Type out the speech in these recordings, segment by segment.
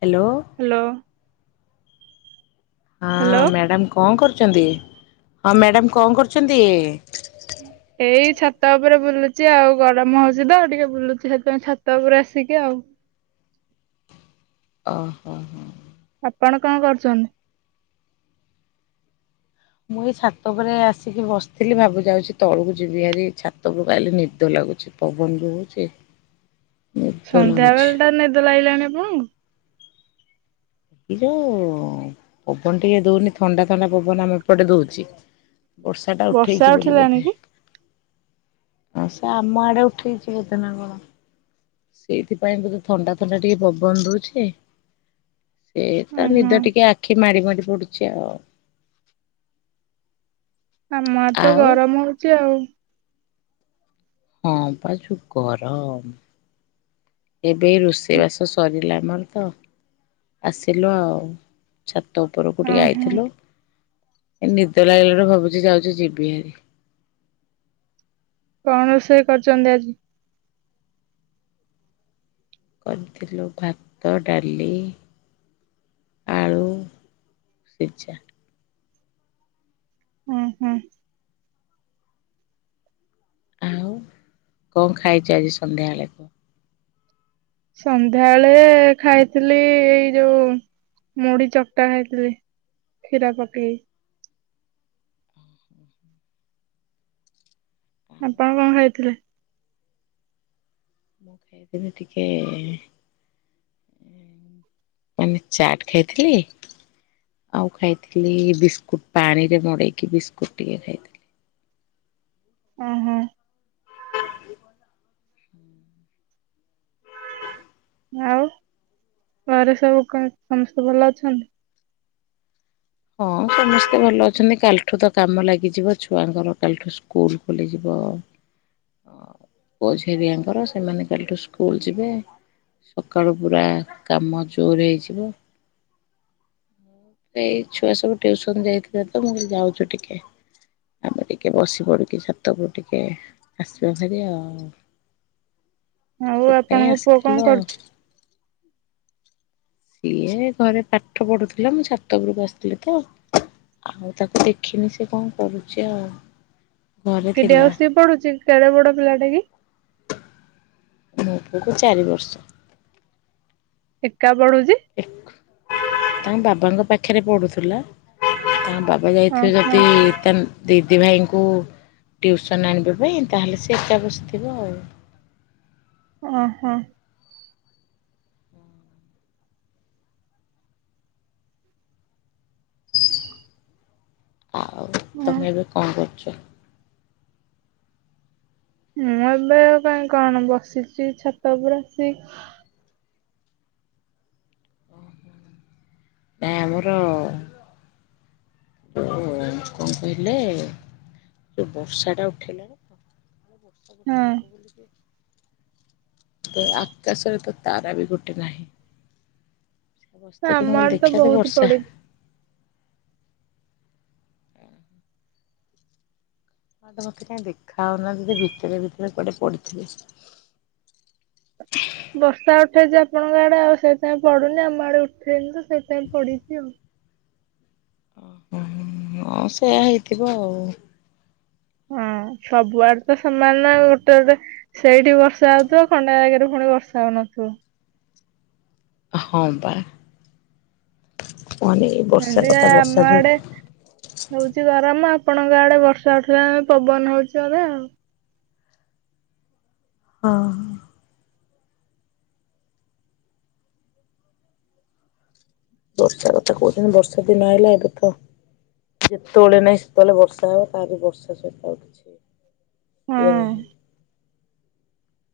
Hello. Hello ହଁ hello madam କଣ କରୁଛନ୍ତି ହଁ ମ୍ୟାଡାମ କଣ କରୁଛନ୍ତି? ଏଇ ଛାତ ଉପରେ ବୁଲୁଛି ଆଉ ଗରମ ହଉଛି ତ ଟିକେ ବୁଲୁଛି ସେଥିପାଇଁ ଛାତ ଉପରେ ଆସି ଶିକେ ଆଉ। ଓ ହୋ ହୋ, ଆପଣ କଣ କରୁଛନ୍ତି? ମୁଁ ଏଇ ଛାତ ଉପରେ ଆସିକି ବସିଥିଲି ଭାବୁ ଯାଉଛି ତଳକୁ ଯିବି ହାରି ଛାତ ଉପରୁ ଅଇଲେ ନିଦ ଲାଗ ଲାଗୁଛି ପବନ ଜଉ ହଉଚି, ସନ୍ଧ୍ୟା ବେଳ ଟା ନିଦ ଲାଗିଲାଣି ଆପଣଙ୍କୁ। ଏ ଯୋଉ ପବନ ଟିକେ ଦଉନି ଥଣ୍ଡା ଥଣ୍ଡା ପବନ ଆମେ ଏପଟେ ଦଉଚି। ବର୍ଷା ଟା ଉଠେଇଛି ବୋଲି ଉଠିଲାଣି ବୋଧେ। କି ସେ ଆମ ଆଡେ ଉଠେଇଛି ବୋଦେନା କଣ? ସେଇଥିପାଇଁ ତତେ ଥଣ୍ଡା ଥଣ୍ଡା ଟିକେ ପବନ ଦଉଛି। ସେ ତ ଓହୋ ନିଦ ଟିକେ ଆଖି ମାଡି ମାଡି ପଡୁଛି ଆଉ। ଆମଆଡେ ତ ଆଉ ଗରମ ହଉଛି ଆଉ। ହଁପା ଯଉ ଗରମ ଏବେ ରୋଷେଇ ବାସ ସରିଲାଣି। ଆମର ତ ଆସିଲୁ ଆଉ ଛାତ ଉପରକୁ ଟିକେ ଓହୋ ଆଇଥିଲୁ। ଏ ନିଦ ଲାଗିଲାରୁ ଭାବୁଛି ଯାଉଛି ଯିବି ହାରି। କଣ ରୋଷେଇ କରିଚନ୍ତି ଆଜି? କରିଥିଲୁ ଭାତ ଡାଲି ଆଳୁ ସିଜା। ହୁଁ ହୁଁ। ଆଉ କଣ ଖାଇଛୁ ଆଜି ସନ୍ଧ୍ୟାବେଳେ କୁ। ସନ୍ଧ୍ୟାବେଳେ ଖାଇଥିଲି ଏଇ ଯୋଉ ମୁଢ଼ି ଚକଟା ଖାଇଥିଲି କ୍ଷୀର ପକେଇ ଆପଣ କଣ ଖାଇଥିଲେ? ମୁଁ ଖାଇଥିନି ଟିକେ ଏଇନେ ଚାଟ ଖାଇଥିଲି। ଆଉ ଖାଇଥିଲି ବିସ୍କୁଟ ପାଣିରେ ମଡେଇକି ବିସ୍କୁଟ ଟିକେ ଖାଇଥିଲି। ଓ ହଁ। ହ [inaudible] ଆଉ। ଘରେ ସବୁ ସମସ୍ତେ ଭଲ ଅଛନ୍ତି? ହଁ ସମସ୍ତେ ଭଲ ଅଛନ୍ତି କାଲି ଠୁ ତ କାମ ଲାଗିଯିବ ଛୁଆଙ୍କର କାଲିଠୁ ସ୍କୁଲ ଖୋଲିଯିବ। ପୁଅ ଝିଅ ଦିଆଙ୍କର ସେମାନେ କାଲିଠୁ ସ୍କୁଲ ଯିବେ। ସକାଳୁ ପୁରା କାମ ଜୋର ହେଇଯିବ। ଏଇ ଛୁଆ ସବୁ ଟ୍ୟୁସନ ଯାଇଥିଲେ ତ ମୁଁ ଯାଉଛି ଟିକେ। ଆମେ ଟିକେ ବସି ପଡିକି ଛାତକୁ ଟିକେ ଆସିବା ଭାରି ଆଉ। ଆଉ ସେଥିପାଇଁ ଆପଣଙ୍କ ପୁଅ ଆସିଥିଲ କଣ କରୁଛି? ସିଏ ଘରେ ପାଠ ପଢୁଥିଲା ମୁଁ ଛାତ ଉପରକୁ ଆସିଥିଲି ତ। ଆଉ ତାକୁ ଦେଖିନି ସେ କଣ କରୁଛି ଆଉ ଘରେ ଏକିଟିଆ ଥିଲା ବସି ପଢୁଚି କେଡେ ବଡ ପିଲାଟେ କି? ମୋ ପୁଅକୁ ଚାରି ବର୍ଷ। ଏକା, ପଢୁଛି ତାଙ୍କ ବାବାଙ୍କ ପାଖରେ ପଡୁଥିଲା ତାଙ ବାବା ଯାଇଥିବେ ଓହୋ ଯଦି ତେନ ଦି ଦି ଭାଇଙ୍କୁ ଟ୍ୟୁସନ ଆଣିବାପାଇଁ ତାହେଲେ ସେ ଏକା ବସିଥିବ ଆଉ। ଓ ହୋ। ଆଉ ହଁ ତମେ ଏବେ କଣ କରୁଚ? ମୁଁ ଏବେ ଆଉ କାଇଁ କଣ ବସିଛି ଛାତ ଉପରୁ ଆସି। ଆମର କଣ କହିଲେ ଯୋଉ ବର୍ଷା ଟା ଉଠେଇଲାଣି ସବୁ ହଁ ତାପ ବିକ ତ ଆଖା ସର ତ ତାରା ବି ଗୋଟେ ନାହିଁ। ବସ୍ତରେ ମୁଁ ଆମ କହିଲି ଆଡେ ତ ଦେଖିବା ଦେ ବହୁତ ବର୍ଷା ପଡିଛି। ମଁ ତ ମତେ କାଇଁ ଦେଖା ହାଉନା ଦଦି ଭିତରେ ଭିତରେ କୁଆଡେ ପଡିଥିଲି ବର୍ଷା ଉଠେଇଛି ଆପଣଙ୍କ ଆଡେ, ଆଉ ସେଇଥିପାଇଁ ପଡୁନି ଆମ ଆଡେ ଉଠେଇନି ସେପାଇ ପଢିଛି ଆଉ। ଓ ହଁ ସେୟା ହେଇଥିବ ଆଉ। ହଁ। ସବୁଆଡେ ତ ସମାନ ଗୋଟେ ଗୋଟେ ସେଇଠି ବର୍ଷା ହଉଥିବ ଖଣ୍ଡା ଜାଗାରେ ପୁଣି ବର୍ଷା ହଉନଥିବ। ଆଛ। ହଁ ବା। କୁହନି ଏଇ ବର୍ଷା ସେମିତିଆ କଥା ବର୍ଷା ଆମ ଯୋଉ ଆଡେ ହଉଛି ଗରମ ଆପଣଙ୍କ ଆଡେ ବର୍ଷା ଉଠିଲମେ ପବନ ହଉଚ ଆ ଆଉ। ହଁ ହ। ବର୍ଷା କଥା କହୁଛନ୍ତି ବର୍ଷା ଦିନ ହେଲା ଏବେ ତ ଯେତେବେଳେ ନାହିଁ ସେତେବେଳେ ବର୍ଷା ହେବ ତାର ବର୍ଷା ସହିତ ଆଉ କିଛି ଇଏ ହଁ ନାହିଁ।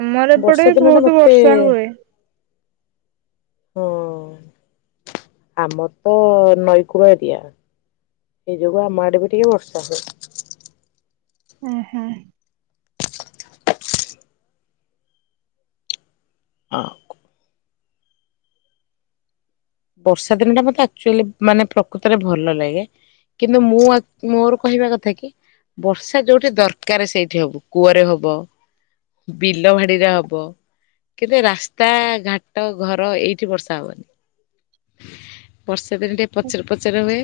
ଆମର ଏପଟେ ବର୍ଷା ଦିନ ଟା ବହୁତ ମତେ ବର୍ଷା ହୁଏ ହଁ ଆମର ତ ନଈକୂଳ ଏରିଆ ଏଇ ଯୋଗୁ ଆମ ଆଡେ ବି ଟିକେ ବର୍ଷା ହୁଏ। ହଁ ହୁଁ। ହ। ବର୍ଷା ଦିନ ଟା ମତେ ଆଚୁଆଲି ମାନେ ପ୍ରକୃତରେ ଭଲ ଲାଗେ କିନ୍ତୁ ମୁଁ ଆକଚ ମୋର କହିବା କଥା କି ବର୍ଷା ଯୋଉଠି ଦରକାର ସେଇଠି ହବ କୂଅରେ ହବ ବିଲ ଭାଡ଼ିରେ ହବ କେବେ ରାସ୍ତା ଘାଟ ଘର ଏଇଠି ବର୍ଷା ହବନି ବର୍ଷା ଦିନ ଟିକେ ପଚର ପଚରେ ହୁଏ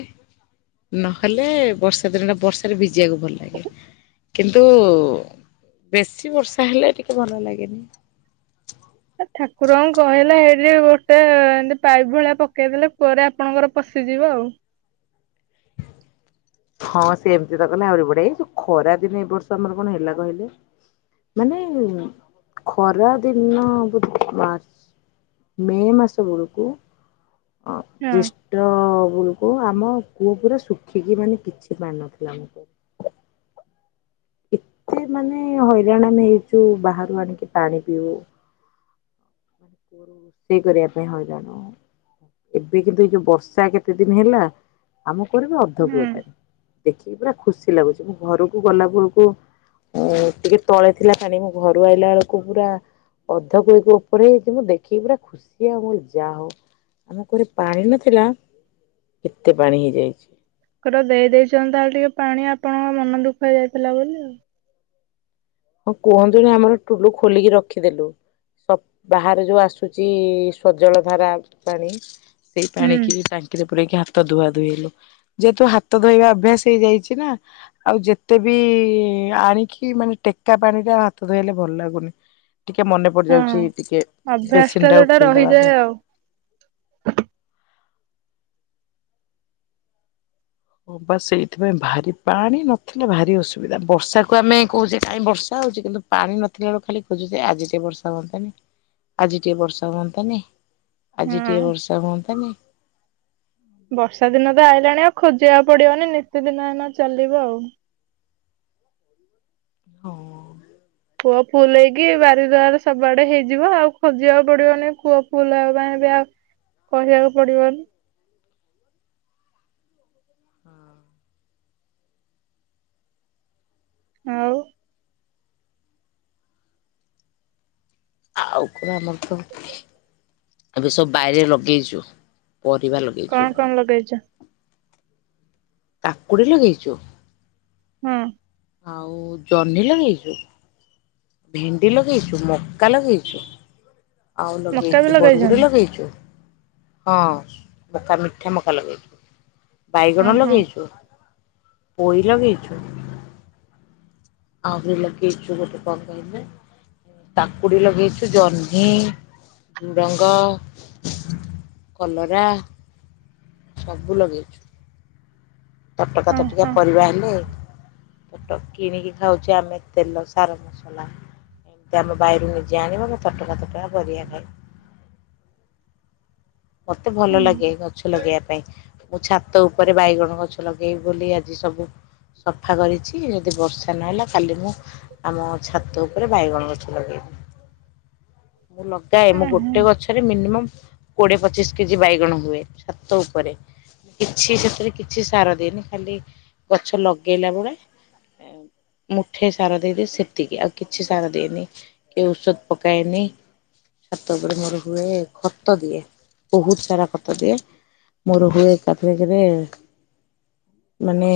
ନହେଲେ ବର୍ଷା ଦିନ ଟା ବର୍ଷାରେ ଭିଜିବାକୁ ଭଲ ଲାଗେ କିନ୍ତୁ ବେଶୀ ବର୍ଷା ହେଲେ ଟିକେ ଭଲ ଲାଗେନି ଠାକୁରଙ୍କୁ କହିଲା ହେଇଠି ଗୋଟେ ଏତି ପାଇପ୍ ଭଳିଆ ପକେଇଦେଲେ କୂଅରେ ଆପଣଙ୍କର ପଶି ସି ଯିବ ଆଉ। ହଁ ସେ ଏମତି ତ କଲେ ଆହୁରି ବଢ଼ିଆ ଏଇ ଯୋଉ ଖରା ଦିନ ଏଇ ବର୍ଷ ଆମର କଣ ହେଲା କହିଲେ ମାନ ଖରା ଦିନ ବୋଧ ମାର୍ଚ୍ଚ ମେ ମାସ ବଳକୁ ଅ ହଁ ଜେଷ୍ଠ ଳକୁ ଆମ କୂଅ ପୁରା ଶୁଖିକି ମାନେ କିଛି ପାଣି ନଥିଲା ଆମ କୂଅ ଏତେ ମାନେ ହଇରାଣ ଆମେ ହେଇଛୁ ବାହାରୁ ଆଣିକି ପାଣି ପିଇବୁ ରୋ ରୋଷେଇ କରିବା ପାଇଁ ହଇରାଣ ଏବେ କିନ୍ତୁ ଏଇ ଯୋଉ ବର୍ଷା କେତେ ଦିନ ହେଲା ଆମକୁ କୂଅରେ ଏବେ ଅଧ କୁଏ ହୁଁ ପାଣି ଦେଖିକି ପୁରା ଖୁସି ଲାଗୁଛି ମୁଁ ଘରକୁ ଗଲା ବେଳ ଟିକେ ତଳେ ଥିଲା ପାଣି ମୁଁ ଘରୁ ଆଇଲା ବେଳକୁ ପୁରା ଅଧ କୋଇ ଉପରେ ହେଇ ମୁଁ ଦେଖିକି ପୁରା ଖୁସି ଆଉ ଯାହା ହଉ ଆମ ଘରେ ପାଣି ନଥିଲା କେତେ ପାଣି ହେଇଯାଇଛି ର ଦେଇ ଦେଇଚନ୍ତି ତାହେଲେ ଟିକେ ପାଣି ଆପଣଙ୍କ ମନ ଦୁଃଖ ହେଇଯାଇଥିଲା ବୋଲି ଆଉ। ହଁ କୁହନ୍ତୁନି, ଆମର ଟୁଲୁ ଖୋଲିକି ରଖିଦେଲୁ ସ ବାହାରେ ଯୋଉ ଆସୁଛି ସ୍ୱଜଳ ଧାରା ପାଣି ସେଇ ହୁଁ ପାଣି କି ଟାଙ୍କିରେ ପୁ ପୁରେଇ କିି ହାତ ଧୁଆ ଧୋଇଲୁ ଯେହେତୁ ହାତ ଧୋଇବା ଅଭ୍ୟାସ ହେଇଯାଇଛି ନା ଆଉ ଯେତେ ବି ଇ ଆଣିକି ମାନେ ଟେକା ପାଣିରେ ଆ ହାତ ଧୋଇହେଲେ ଭଲ ଲାଗୁନି। ଟିକେ ମନେ ପଡି ହଁ ଯାଉଛି ଟିକେ ଅଭ୍ୟାସ ଟା ବେସିନ୍ ଟାକୁ ଯୋଉଟା ଖୋଲିଦବା ରହିଯାଏ ଏବେ ଆଉ ହଁ ବା ସେଇଥିପାଇଁ ଭାରି ପାଣି ନଥିଲେ ଭାରି ଅସୁବିଧା ବର୍ଷାକୁ ଆମେ କହୁଛେ କାଇ ବର୍ଷା ହଉଚି କିନ୍ତୁ ପାଣି ନଥିଲା ବେଳକୁ ଖାଲି ଖୋଜୁଛି ଆଜି ଟେ ବର୍ଷା ହୁଅନ୍ତାନି। ଆଜି ଟିକେ ବର୍ଷା ହୁଅନ୍ତାନି ଆଜି ହଁ। ଟିକେ ବର୍ଷା ହୁଅନ୍ତାନି। ବର୍ଷା ଦିନ ତ ଆଇଲାଣି ଆଉ ଖୋଜିବାକୁ ପଡିବନି ନିତିଦିନ ଏନା ଚାଲିବ ଆଉ ହଁ। କୂଅ ଫୁଲ ହେଇକି ବାରି ଦୁଆର ସବୁଆଡେ ହେଇଯିବ ଆଉ ଖୋଜିବାକୁ ପଡିବନି କୂଅ ଫୁଲ ହେବା ପାଇଁ କହିବାକୁ ପଡିବନି। ଆଉ ଆଉ କଣ ଆମର ତ ଏବେ ସବୁ ବାଇରେ ଲଗେଇଚୁ ପରିବା କଣ ଲଗେଇଚୁ କଣ ଲଗେଇଛ? କାକୁଡି ଲଗେଇଚୁ ହୁଁ। ଆଉ ଜହ୍ନି ଲଗେଇଚୁ ଭେଣ୍ଡି ଲଗେଇଚୁ ମକା ଲଗେଇଚୁ ଆଉ ମକା ଲଗେଇଚୁ ବି ବରଗୁଡି ଲଗେଇଛନ୍ତି? ଲଗେଇଚୁ ହଁ ମକା ମିଠା ମକା ଲଗେଇଚୁ ହଁ ବାଇଗଣ ହଁ ଲଗେଇଚୁ ପୋଇ ଲଗେଇଚୁ ଆହୁରି ଲଗେଇଚୁ କନ କହିଲେ? କାକୁଡି ଲଗେଇଚୁ ଜହ୍ନି ଝୁଡ଼ଙ୍ଗ କଲରା ସବୁ ଲଗେଇଚୁ ତଟକା ହଁ ତଟିକା ହଁ ପରିବା ହେଲେ ପେଟ କିଣିକି ଖାଉଚେ ଆମେ ତେଲ ସାର ମସଲା ଏମିତି ଆମ ବାଇରୁ ନିଜେ ଆଣିବ ତଟକା ତଟକା ପାରିବା ଖାଇବ। [inaudible] ମତେ ଭଲ ହଁ ଲାଗେ ଗଛ ଲଗେଇବା ପାଇଁ ମୁଁ ଛାତ ଉପରେ ବାଇଗଣ ଗଛ ଲଗେଇ ବୋଲି ଆଜି ସବୁ ସଫା କରିଛି ଯଦି ବର୍ଷା ନହେଲା କାଲି ମୁଁ ଆମ ଛାତ ଉପରେ ବାଇଗଣ ଗଛ ଲଗେଇବି। [inaudible] ମୁଁ ଲଗାଏ ମୁଁ ହଁ ଗୋଟେ ହଁ ଗଛରେ ମିନିମମ୍ କୋଡିଏ ପଚିଶ କେଜି ବାଇଗଣ ହୁଏ ଛାତ ଉପରେ କିଛି ସେଥିରେ କିଛି ସାର ଦେଇନି ଖାଲି ଗଛ ଲଗେଇଲାବେଳେ [inaudible] ମୁଠେ ସାର ଦେଇଦିଏ ସେତିକି ଆଉ କିଛି ସାର ଦିଏନି କି ଔଷଧ ପକାଏନି ଛାତ ଉପରେ ମୋର ହୁଏ ଖତ ଦିଏ ବହୁତୁ ସାରା ଖତ ଦିଏ। ମୋର ହୁଏ ଏକାଥରକରେ ମାନେ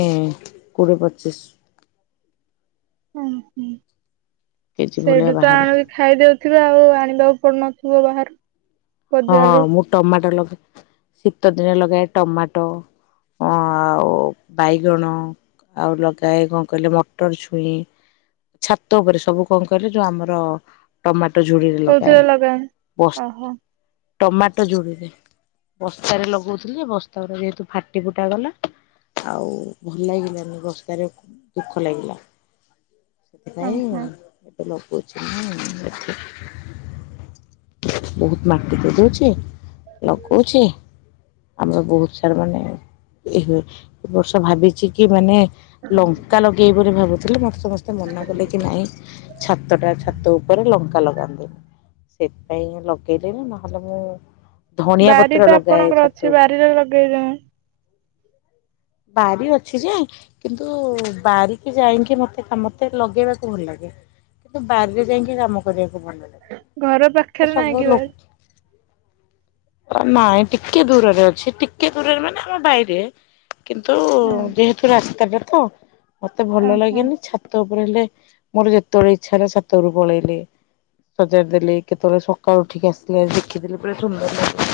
କୋଡିଏ ପଚିଶୀ ହୁଁ ହୁଁ କେଜି ଭଳିଆ ସେଇଠୁ ତ ବାହାରେ। ଆଣବି ଖାଇଦଉଥିବ ଆଉ ଆଣିବାକୁ ପଡୁନ ଗୋବାହାରୁ ହଁ ମୁଁ ଟମାଟୋ ଲଗା ଶୀତ ଦିନେ ଲଗାଏ ଟମାଟୋ ଅ ଆଉ ବାଇଗଣ ଆଉ ଲଗାଏ କଣ କହିଲେ ମଟର ଛୁଇଁ ଛାତ ଉପରେ ସବୁ କଣ କହିଲେ ଯୋଉ ଆମର ଟମା ପଟ ଝୁଡ଼ିରେ କୋଉଥିରେ ଲଗାଏ ଲଗାନ୍ତି? ବସ୍ ଓହୋ ଟମାଟୋ ଯୁଡିରେ ବସ୍ତାରେ ଲଗଉଥିଲେ ବସ୍ତା ଯେହେତୁ ଫାଟି ଫୁଟା ଗଲା ଆଉ ଭଲ ଲାଗିଲାନି ବସ୍ତାରେ ଦୁଃଖ ଲାଗିଲା। ହଁ ହଁ ସେଥିପାଇଁ ଏ [unintelligible] ବହୁତ ମାଟି ଦେଇ ଦଉଚି ଲଗଉଚି ଆମର ବହୁତ ସାରା ମାନେ ଇ ହ ଏ ବର୍ଷ ଭାବିଛି କି ମାନେ ଲଙ୍କା ଲଗେଇ ବୋଲି ଭାବୁଥିଲେ ମତେ ସମସ୍ତେ ମନା କଲେ କି ନାଇଁ ଛାତ ଟା ଛାତ ଉପରେ ଲ ଲଙ୍କା ଲଗାନ୍ତିି ସେଥିପାଇଁ ଲଗେଇଲିନି ନହେଲେ ମୁଁ ଧଣିଆ ବାରି ପତ୍ର ତ ଲଗାଏ ଆପଣଙ୍କର ଅଛି ଛାତ ଉପରେ ବାରିରେ ଲଗେଇଛ ବାରି ଅଛି ଯେ କିନ୍ତୁ ବାରିକି ଯାଇକି ମତେ ମତେ ଲଗେଇବାକୁ ଭଲ ଲାଗେ। କିନ୍ତୁ ବାରିରେ ଯାଇକି କାମ କରିବାକୁ ଭଲ ଘର ଲାଗେ। ପାଖରେ ନାହିଁ ସବୁ କି ବାରି? ଲୋକ। ନାଇଁ ଟିକେ ଦୂରରେ ଅଛି ଟିକେ ଦୂରରେ ମାନେ ଆମ ବାଇରେ। କିନ୍ତୁ ହଁ ଯେହେତୁ ରାସ୍ତାଟା ତ ମୋତେ ଭଲ ଓହୋ ଲାଗେନି ଛାତ ଉପ ରେଲେ ମୋର ଯେତେବେଳେ ଇଚ୍ଛା ହେଲା ଛାତ ଉପରକୁ ପଳେଇଲି। ସଜାଡିଦେଲି କେତେବେଳେ ସକାଳୁ ଉଠିକି ଆସିଲେ ଦେଖିଦେଲି ପୁରା ସୁନ୍ଦର ଲାଗେ।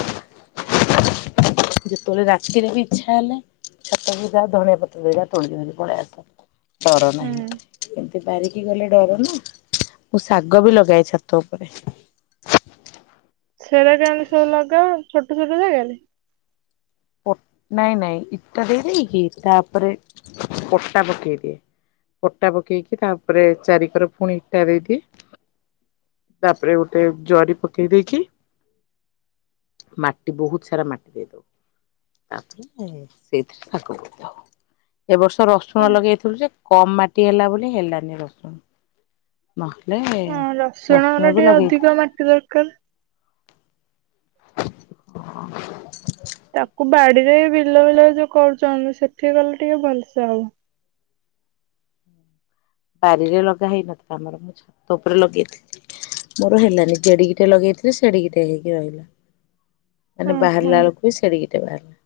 ଯେତେବେଳେ ରାତିରେ ବି ଇଚ୍ଛା ହେଲେ। ଛାତ ଉପରକୁ ଯାଏ ଧନଆ ପତ୍ର ଦିଟା ତୋଳିକି ଧରି ପଳେଇ ଆସେ ଡର ହୁଁ। ନାହିଁ। ବାରିକି ଗଲେ ଡର ନା ମୁଁ ଶାଗ ବି ଲଗାଏ ଛାତ ଉପରେ। ସେରା କେମିତି ସବୁ ଲଗାଅ ଛୋଟ ଛୋଟ ଜାଗାରେ? ପ ନାଇଁ ନାଇଁ ଇଟା ଦେଇଦେଇକି ତାପରେ ପଟା ପକେଇଦିଏ। ପଟା ପକେଇକି ତାପରେ ଚାରିିକର ପୁଣି ଇଟା ଦେଇଦିଏ। ତାପରେ ଗୋଟେ ଜରି ପକେଇ ଦେଇକି। ମାଟି ବହୁତ ସାରା ମାଟି ଦେଇ ତାପରେ ସେଇଥିରେ ତାକୁ ପୋତି ଦଉ। ଏ ବର୍ଷ ହଁ ରସୁଣ ଲଗେଇଥିଲୁ ଯେ କମ ମାଟି ହେଲା ବୋଲି ହେଲାନି ରସୁଣ। ନହେଲେ ହଁ ରସୁଣର ରସୁଣ ବି ଟିକେ ଅଧିକ ଲଗେଇଥିଲୁ। ମାଟି ଦରକାର। ଓ। ତାକୁ ବାଡିରେ ବିଲ ବିଲ ଯୋଉ କରୁଛନ୍ତି ସେଠି ଗଲେ ଟିକେ ଭଲସେ ହବ। ବାରିରେ ଲଗା ହେଇନଥିଲା ଆମର କିଛି। ଉପରେ ଲଗେଇଥିଲି ମୋର ହେଲାନି ଯେଡିିକିଟେ ଲଗେଇ। ଏଥିରେ ସେଡିକିଟାଏ ହେଇକି ରହିବ। [inaudible] ମାନେ ହଁ ହଁ ବାହାରିଲା ବେଳକୁ ବି ସେଡିକିଟେ ବାହାରିଲା।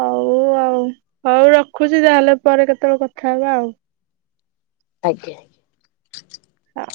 ହଉ ଆଉ ହଉ ରଖୁଛି ତାହେଲେ ପରେ କେତେବେଳେ କଥା ହେବା ଆଉ। ଆଜ୍ଞା। ହଁ।